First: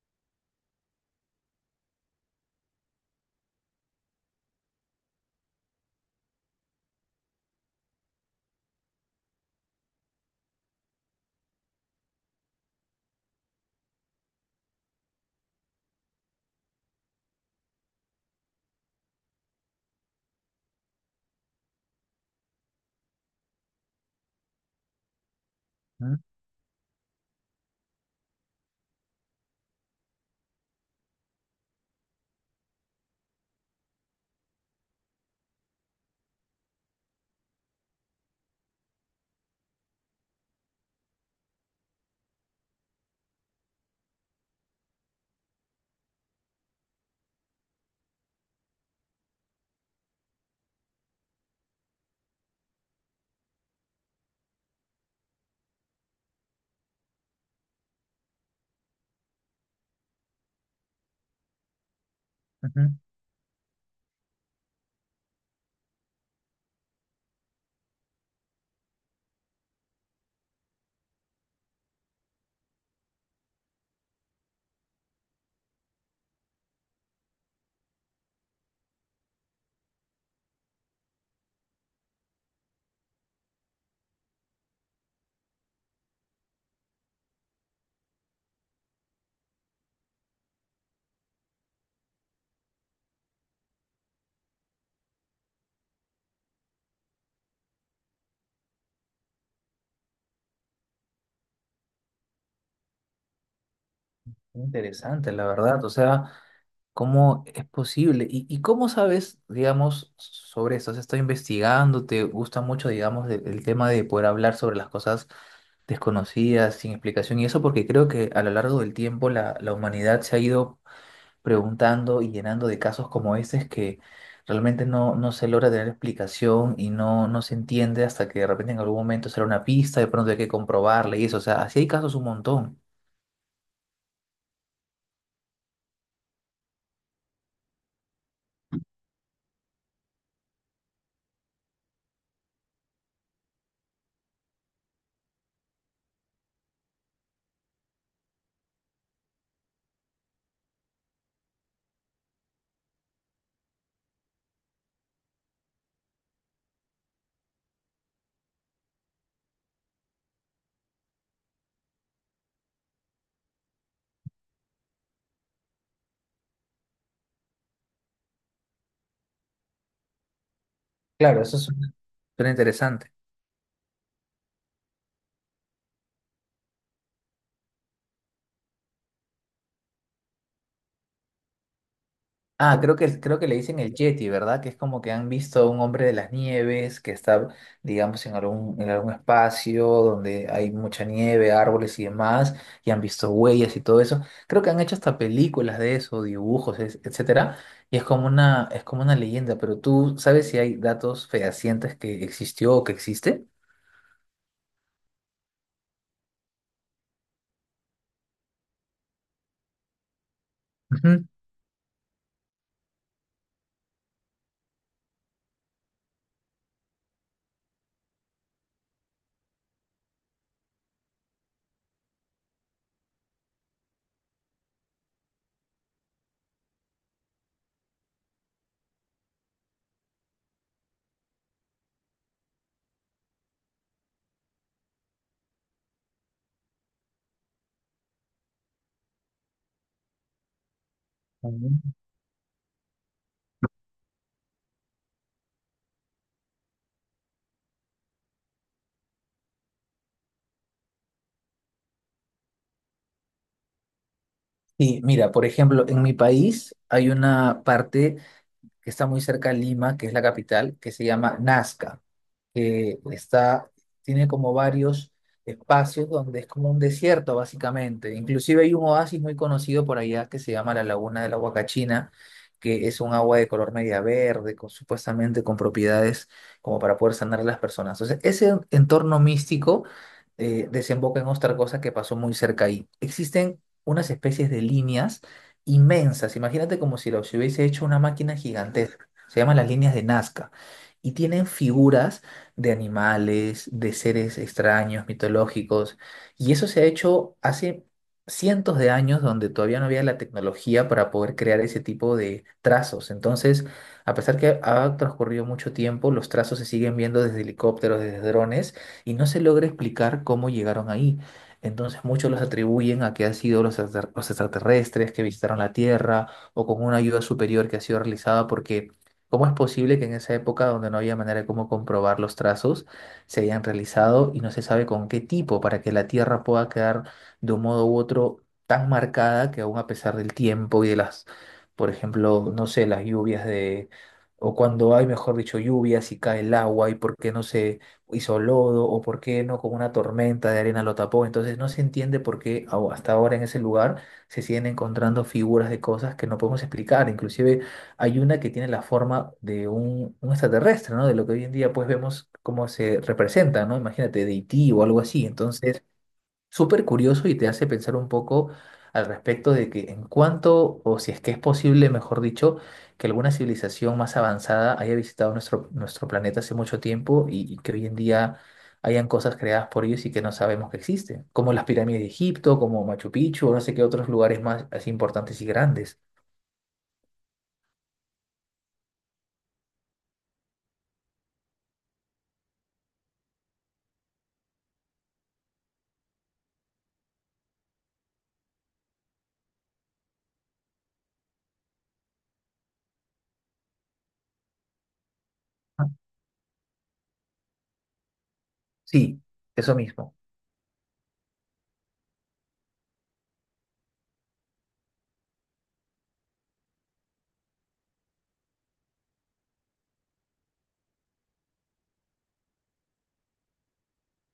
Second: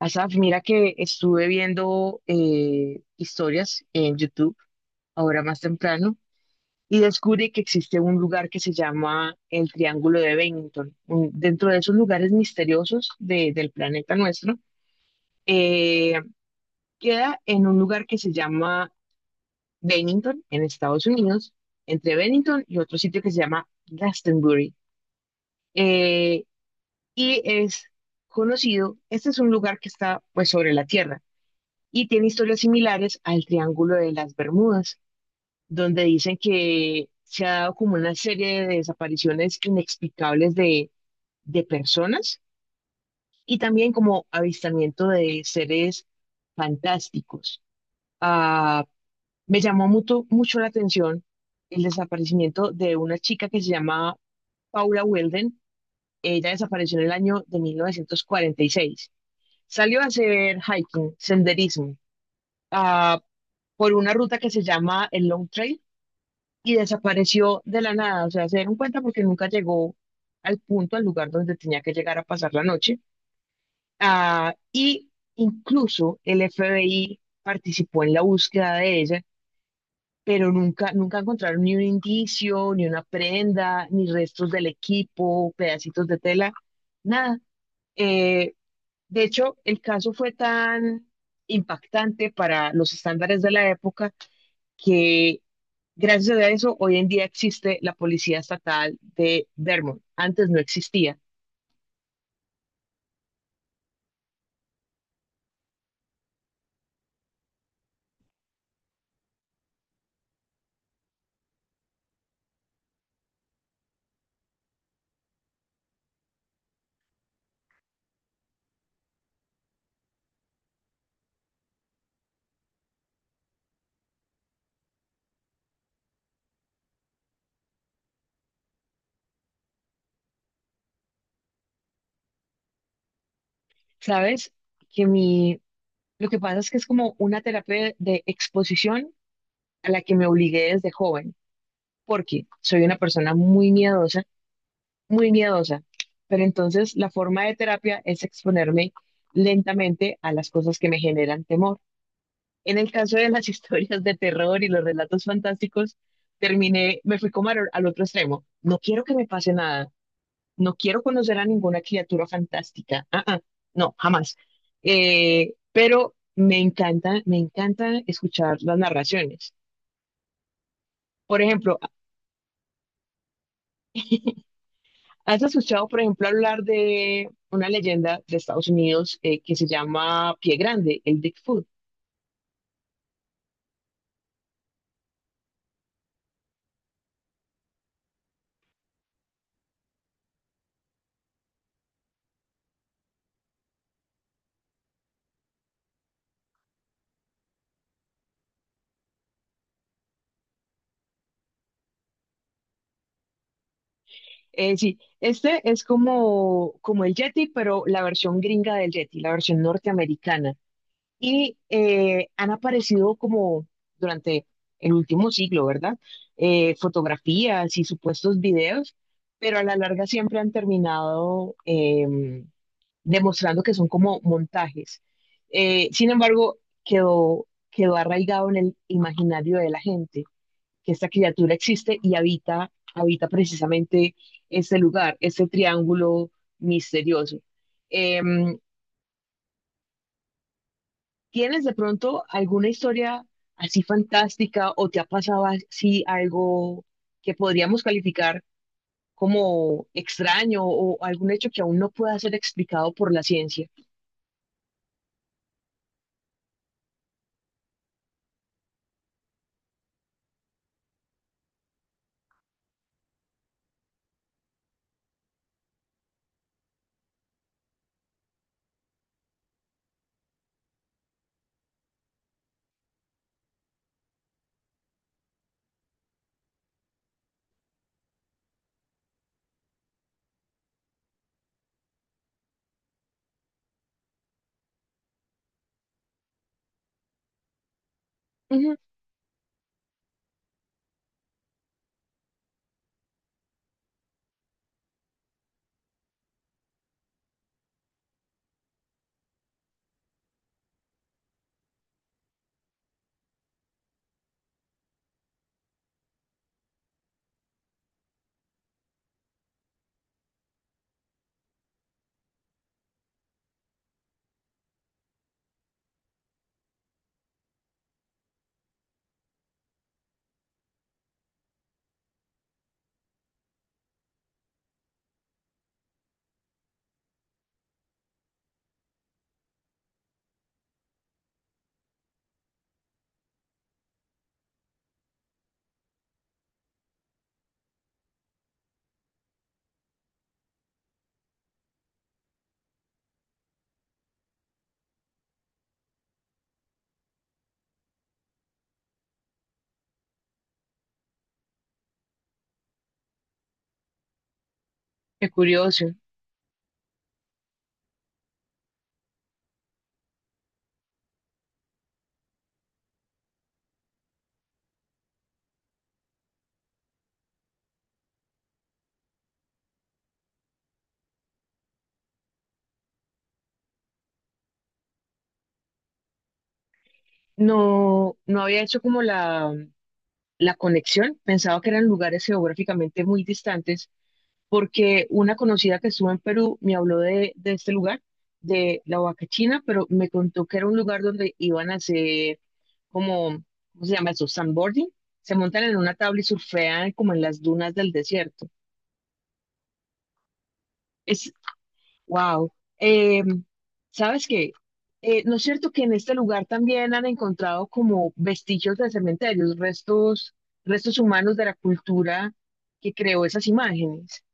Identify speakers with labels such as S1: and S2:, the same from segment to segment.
S1: Asaf, mira que estuve viendo historias en YouTube ahora más temprano y descubrí que existe un lugar que se llama el Triángulo de Bennington. Dentro de esos lugares misteriosos del planeta nuestro, eh, queda en un lugar que se llama Bennington, en Estados Unidos, entre Bennington y otro sitio que se llama Glastonbury.
S2: Ujú,
S1: Eh, y es conocido, este es un lugar que está pues sobre la Tierra, y tiene historias similares al Triángulo de las Bermudas, donde dicen que se ha dado como una serie de desapariciones inexplicables de personas y también como avistamiento de seres fantásticos. Ah, Me llamó mucho, mucho la atención el desaparecimiento de una chica que se llama Paula Weldon. Ella desapareció en el año de 1946. Salió a hacer hiking, senderismo.
S2: ujú.
S1: Ah, por una ruta que se llama el Long Trail y desapareció de la nada. O sea, se dieron cuenta porque nunca llegó al punto, al lugar donde tenía que llegar a pasar la noche. Y incluso el FBI participó en la búsqueda de ella, pero nunca, nunca encontraron ni un indicio, ni una prenda, ni restos del equipo, pedacitos de tela, nada. Eh, de hecho, el caso fue tan impactante para los estándares de la época que gracias a eso hoy en día existe la Policía Estatal de Vermont. Antes no existía.
S2: Interesante, la verdad. O sea, ¿cómo es posible? ¿Y, cómo sabes, digamos, sobre esto? ¿Has estado investigando? ¿Te gusta mucho, digamos, el tema de poder hablar sobre las cosas desconocidas, sin explicación? Y eso porque creo que a lo largo del tiempo la humanidad se ha ido preguntando y llenando de casos como este que realmente no se logra tener explicación y no se entiende hasta que de repente en algún momento será una pista, de pronto hay que comprobarla y eso. O sea, así hay casos un montón.
S1: ¿Sabes? Que mi, lo que pasa es que es como una terapia de exposición a la que me obligué desde joven, porque soy una persona muy miedosa, muy miedosa. Pero entonces la forma de terapia es exponerme lentamente a las cosas que me generan temor. En el caso de las historias de terror y los relatos fantásticos, me fui como al otro extremo. No quiero que me pase nada, no quiero conocer a ninguna criatura fantástica. No, jamás. Pero me encanta escuchar las narraciones. Por
S2: Claro, eso
S1: ejemplo,
S2: suena, suena interesante.
S1: ¿has escuchado, por ejemplo, hablar de una leyenda de Estados Unidos que se llama Pie Grande, el Bigfoot?
S2: Ah, creo que le dicen el Yeti, ¿verdad? Que es como que han visto a un hombre de las nieves que está, digamos, en algún espacio donde hay mucha nieve, árboles y demás, y han visto huellas y todo eso. Creo que han hecho hasta películas de eso, dibujos, etcétera, y es como una leyenda, pero tú sabes si hay datos fehacientes que existió o que existe.
S1: Sí, este es como, como el Yeti, pero la versión gringa del Yeti, la versión norteamericana.
S2: Ujú.
S1: Y han aparecido como durante el último siglo, ¿verdad? Fotografías y supuestos videos, pero a la larga siempre han terminado demostrando que son como montajes. Sin embargo, quedó arraigado en el imaginario de la gente, que esta criatura existe y habita precisamente este lugar, este triángulo misterioso. Em, ¿Tienes de
S2: Ujú.
S1: pronto alguna historia así fantástica o te ha pasado así algo que podríamos calificar como extraño o algún hecho que aún no pueda ser explicado por la ciencia?
S2: Sí, mira, por ejemplo, en mi país hay una parte que está muy cerca de Lima, que es la capital, que se llama Nazca que está, tiene como varios espacios donde es como un desierto básicamente. Inclusive hay un oasis muy conocido por allá que se llama la Laguna de la Huacachina, que es un agua de color media verde, con, supuestamente con propiedades como para poder sanar a las personas. Entonces, ese entorno místico desemboca en otra cosa que pasó muy cerca ahí. Existen unas especies de líneas inmensas, imagínate como si lo si hubiese hecho una máquina
S1: Ujú,
S2: gigantesca. Se llaman las líneas de Nazca y tienen figuras de animales, de seres extraños, mitológicos. Y eso se ha hecho hace cientos de años donde todavía no había la tecnología para poder crear ese tipo de trazos. Entonces, a pesar que ha transcurrido mucho tiempo, los trazos se siguen viendo desde helicópteros, desde drones, y no se logra explicar cómo llegaron ahí. Entonces muchos los atribuyen a que han sido los, los extraterrestres que visitaron la Tierra o con una ayuda superior que ha sido realizada porque ¿cómo es posible que en esa época donde no había manera de cómo comprobar los trazos se hayan realizado y no se sabe con qué tipo para que la Tierra pueda quedar de un modo u otro tan marcada que aún a pesar del tiempo y de las, por ejemplo, no sé, las lluvias de, o cuando hay, mejor dicho, lluvias y cae el agua y por qué no se hizo lodo o por qué no con una tormenta de arena lo tapó? Entonces no se entiende por qué hasta ahora en ese lugar se siguen encontrando figuras de cosas que no podemos explicar, inclusive hay una que tiene la forma de un extraterrestre, ¿no? De lo que hoy en día pues vemos cómo se representa, ¿no? Imagínate, de E.T. o algo así.
S1: qué
S2: Entonces,
S1: curioso.
S2: súper curioso y te hace pensar un poco al respecto de que en cuanto, o si es que es posible, mejor dicho, que alguna civilización más avanzada haya visitado nuestro, nuestro planeta hace mucho tiempo y que hoy en día hayan cosas creadas por ellos y que no sabemos que existen, como las pirámides de Egipto, como Machu Picchu, o no sé qué otros lugares más así importantes y grandes.
S1: No, no había hecho como la conexión, pensaba que eran lugares geográficamente muy distantes, porque una conocida que estuvo en Perú me habló de este lugar, de la Huaca China, pero me contó que era un lugar donde iban a hacer como, ¿cómo se llama eso? Sandboarding. Se montan en
S2: Ah,
S1: una tabla y surfean como en las dunas del desierto.
S2: sí, eso mismo.
S1: Es Wow. ¿Sabes qué? ¿No es cierto que en este lugar también han encontrado como vestigios de cementerios, restos humanos de la cultura que creó esas imágenes?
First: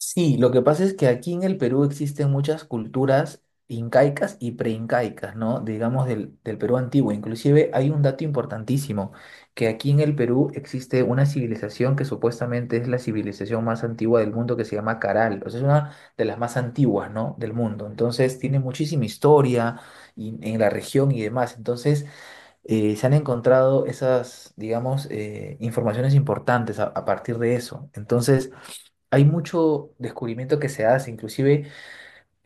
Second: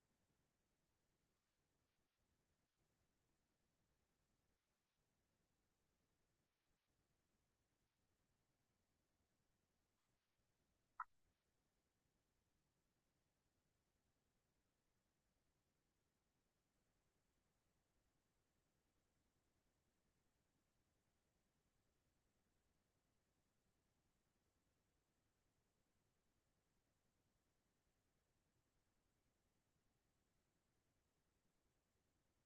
S2: Sí, lo que pasa es que aquí en el Perú existen muchas culturas incaicas y preincaicas, ¿no? Digamos del Perú antiguo. Inclusive hay un dato importantísimo, que aquí en el Perú existe una civilización que supuestamente es la civilización más antigua del mundo que se llama Caral. O sea, es una de las más antiguas, ¿no? Del mundo. Entonces tiene muchísima historia y- en la región y demás. Entonces se han encontrado esas, digamos, informaciones importantes a partir de eso. Entonces... Hay mucho descubrimiento que se hace, inclusive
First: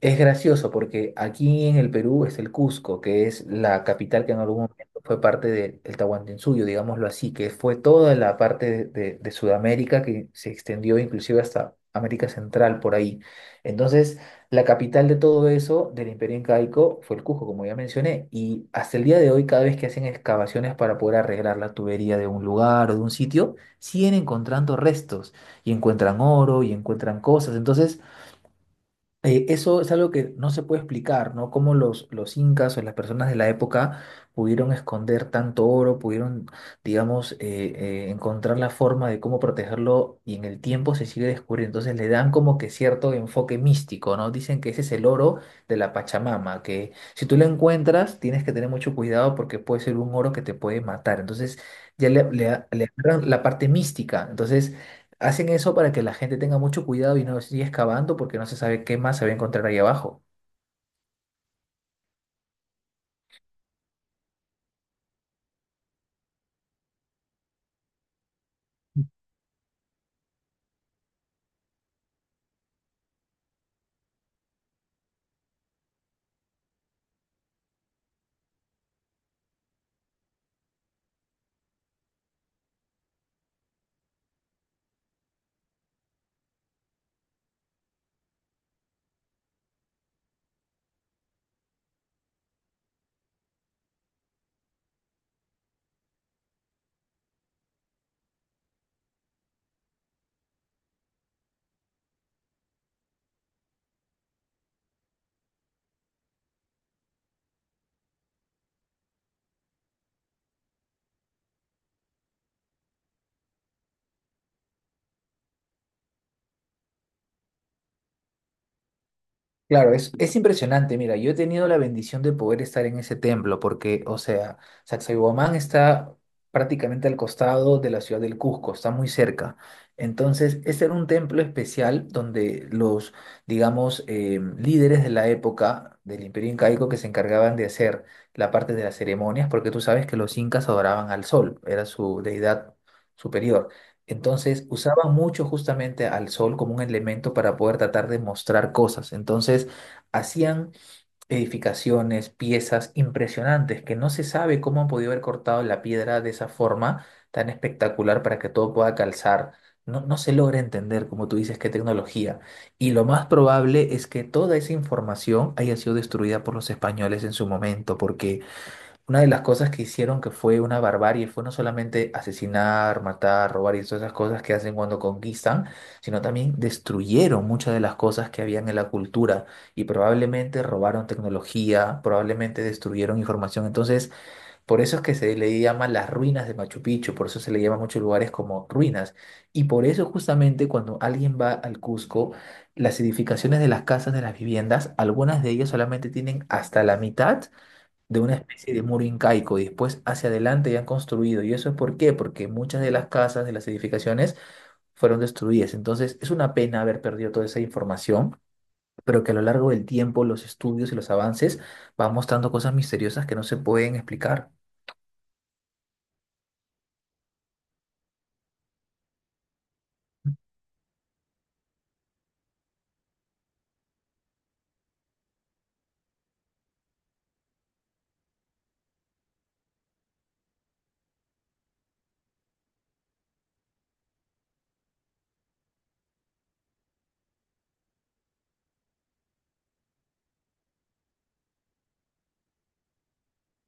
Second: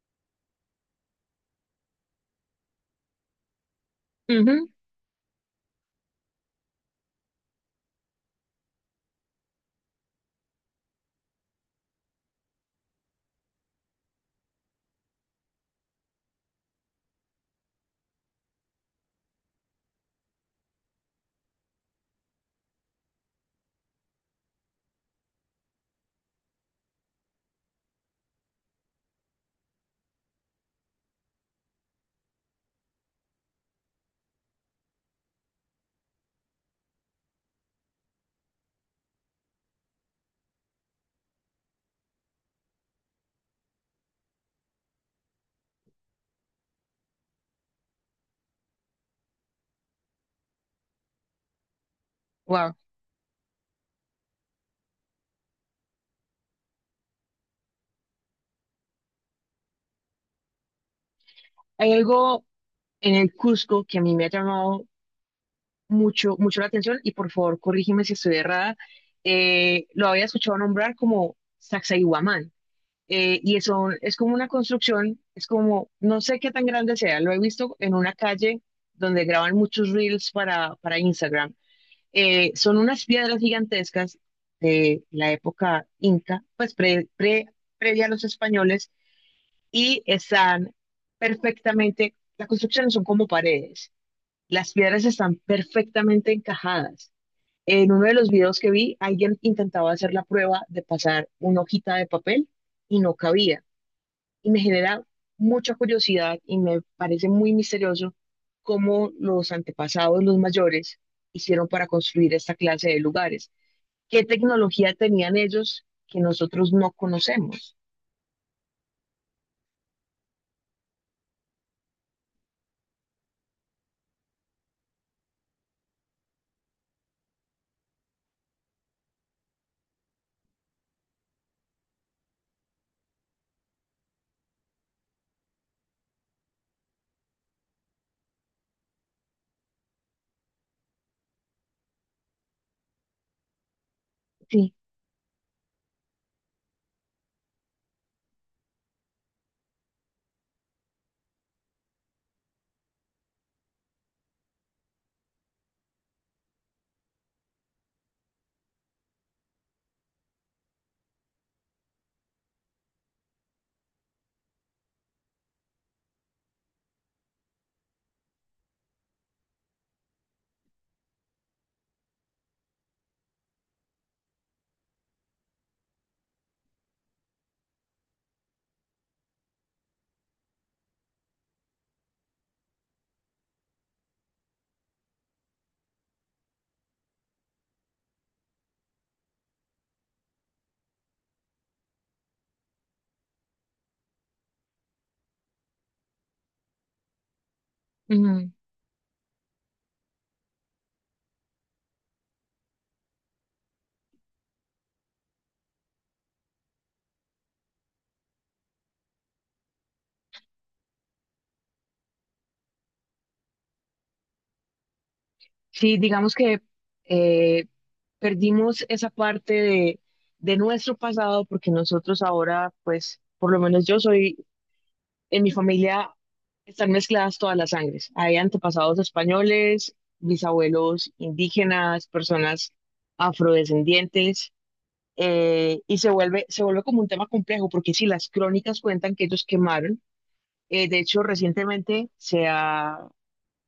S2: es gracioso porque aquí en el Perú es el Cusco, que es la capital que en algún momento fue parte del Tahuantinsuyo, digámoslo así, que fue toda la parte de, de Sudamérica que se extendió inclusive hasta América Central por ahí. Entonces, la capital de todo eso del Imperio Incaico fue el Cusco, como ya mencioné, y hasta el día de hoy cada vez que hacen excavaciones para poder arreglar la tubería de un lugar o de un sitio, siguen encontrando restos y encuentran oro y encuentran cosas. Entonces, eso es algo que no se puede explicar, ¿no? Cómo los incas o las personas de la época pudieron esconder tanto oro, pudieron, digamos, encontrar la forma de cómo protegerlo y en el tiempo se sigue descubriendo. Entonces le dan como que cierto enfoque místico, ¿no? Dicen que ese es el oro de la Pachamama, que si tú lo encuentras tienes que tener mucho cuidado porque puede ser un oro que te puede matar. Entonces ya
S1: Wow.
S2: le agarran la parte mística. Entonces... Hacen eso para que la gente tenga mucho cuidado y no siga excavando porque no se sabe qué más se va a encontrar ahí abajo.
S1: Hay algo en el Cusco que a mí me ha llamado mucho, mucho la atención, y por favor corrígeme si estoy errada. Lo había escuchado nombrar como Sacsayhuamán. Y eso es como una construcción, es como, no sé qué tan grande sea, lo he visto en una calle donde graban muchos reels para Instagram. Son unas piedras gigantescas de la época inca, pues previa a los españoles, y están perfectamente, las construcciones son como paredes, las piedras están perfectamente encajadas. En uno de los videos que vi, alguien intentaba hacer la prueba de pasar una hojita de papel y no cabía, y me genera mucha curiosidad y me parece muy misterioso cómo los antepasados, los mayores, hicieron para construir esta clase de lugares. ¿Qué tecnología tenían ellos que nosotros no conocemos?
S2: Claro, es impresionante. Mira, yo he tenido la bendición de poder estar en ese templo porque, o sea, Sacsayhuamán está prácticamente al costado de la ciudad del Cusco, está muy cerca. Entonces, este era un templo especial donde los, digamos, líderes de la época del Imperio Incaico que se encargaban de hacer la parte de las ceremonias, porque tú sabes que los incas adoraban al sol, era su deidad superior. Entonces
S1: Sí.
S2: usaban mucho justamente al sol como un elemento para poder tratar de mostrar cosas. Entonces hacían edificaciones, piezas impresionantes que no se sabe cómo han podido haber cortado la piedra de esa forma tan espectacular para que todo pueda calzar. No, no se logra entender, como tú dices, qué tecnología. Y lo más probable es que toda esa información haya sido destruida por los españoles en su momento, porque una de las cosas que hicieron que fue una barbarie fue no solamente asesinar, matar, robar y todas esas cosas que hacen cuando conquistan, sino también destruyeron muchas de las cosas que habían en la cultura y probablemente robaron tecnología, probablemente destruyeron información. Entonces, por eso es que se le llama las ruinas de Machu Picchu, por eso se le llama a muchos lugares como ruinas. Y por eso justamente cuando alguien va al Cusco, las edificaciones de las casas, de las viviendas, algunas de ellas solamente tienen hasta la mitad de una
S1: Ujú.
S2: especie de muro incaico y después hacia adelante ya han construido. ¿Y eso es por qué? Porque muchas de las casas, de las edificaciones, fueron destruidas. Entonces, es una pena haber perdido toda esa información, pero que a lo largo del tiempo los estudios y los avances van mostrando cosas misteriosas que no se pueden explicar.
S1: Sí, digamos que eh, perdimos esa parte de nuestro pasado porque nosotros ahora, pues, por lo menos yo soy en mi familia, están mezcladas todas las sangres. Hay antepasados españoles, bisabuelos indígenas, personas afrodescendientes, y se vuelve como un tema complejo, porque si las crónicas cuentan que ellos quemaron, de hecho recientemente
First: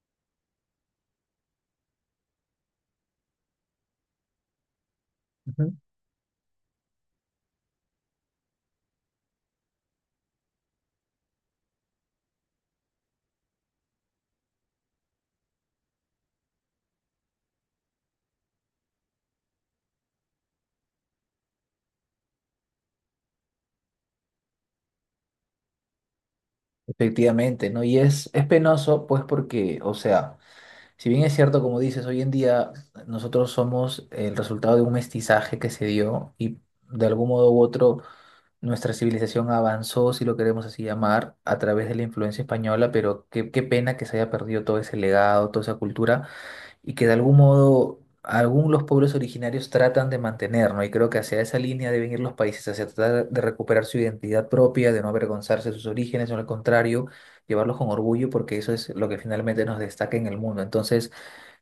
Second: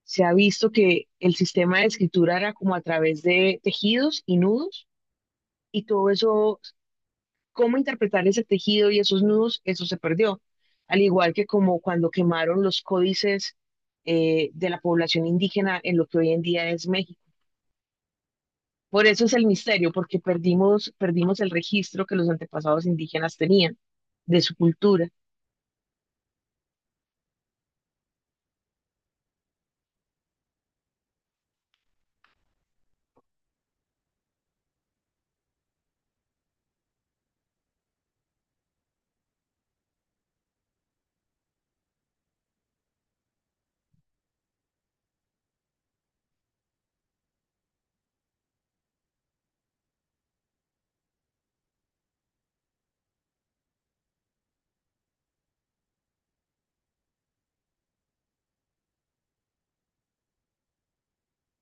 S1: se ha visto que el sistema de escritura era como a través de tejidos y nudos,
S2: Ujú.
S1: y todo eso cómo interpretar ese tejido y esos nudos, eso se perdió. Al igual que como cuando quemaron los códices de la población indígena en lo que hoy en día es México. Por eso es el misterio, porque perdimos, perdimos el registro que los antepasados indígenas tenían de su cultura.
S2: Efectivamente, ¿no? Y es penoso, pues porque, o sea, si bien es cierto, como dices, hoy en día nosotros somos el resultado de un mestizaje que se dio y de algún modo u otro nuestra civilización avanzó, si lo queremos así llamar, a través de la influencia española, pero qué, qué pena que se haya perdido todo ese legado, toda esa cultura, y que de algún modo algunos los pueblos originarios tratan de mantener, ¿no? Y creo que hacia esa línea deben ir los países, hacia tratar de recuperar su identidad propia, de no avergonzarse de sus orígenes, o al contrario, llevarlos con orgullo, porque eso es lo que finalmente nos destaca en el mundo. Entonces,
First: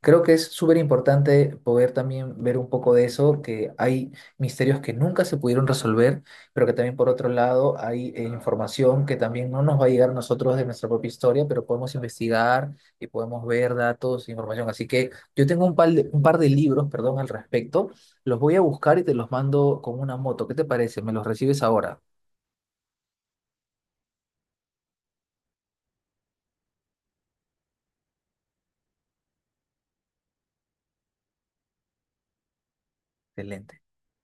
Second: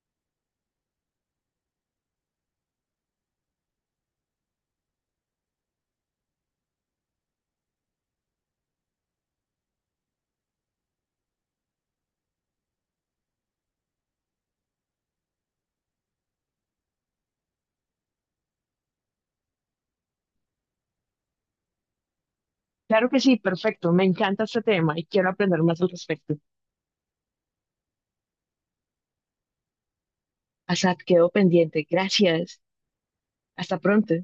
S2: creo que es súper importante poder también ver un poco de eso, que hay misterios que nunca se pudieron resolver, pero que también por otro lado hay información que también no nos va a llegar a nosotros de nuestra propia historia, pero podemos investigar y podemos ver datos, e información. Así que yo tengo un par de libros, perdón, al respecto. Los voy a buscar y te los mando con una moto. ¿Qué te parece? ¿Me los recibes ahora?
S1: Claro que sí, perfecto, me encanta este tema y quiero aprender más al respecto. Asad, quedo pendiente. Gracias. Hasta
S2: Excelente.
S1: pronto.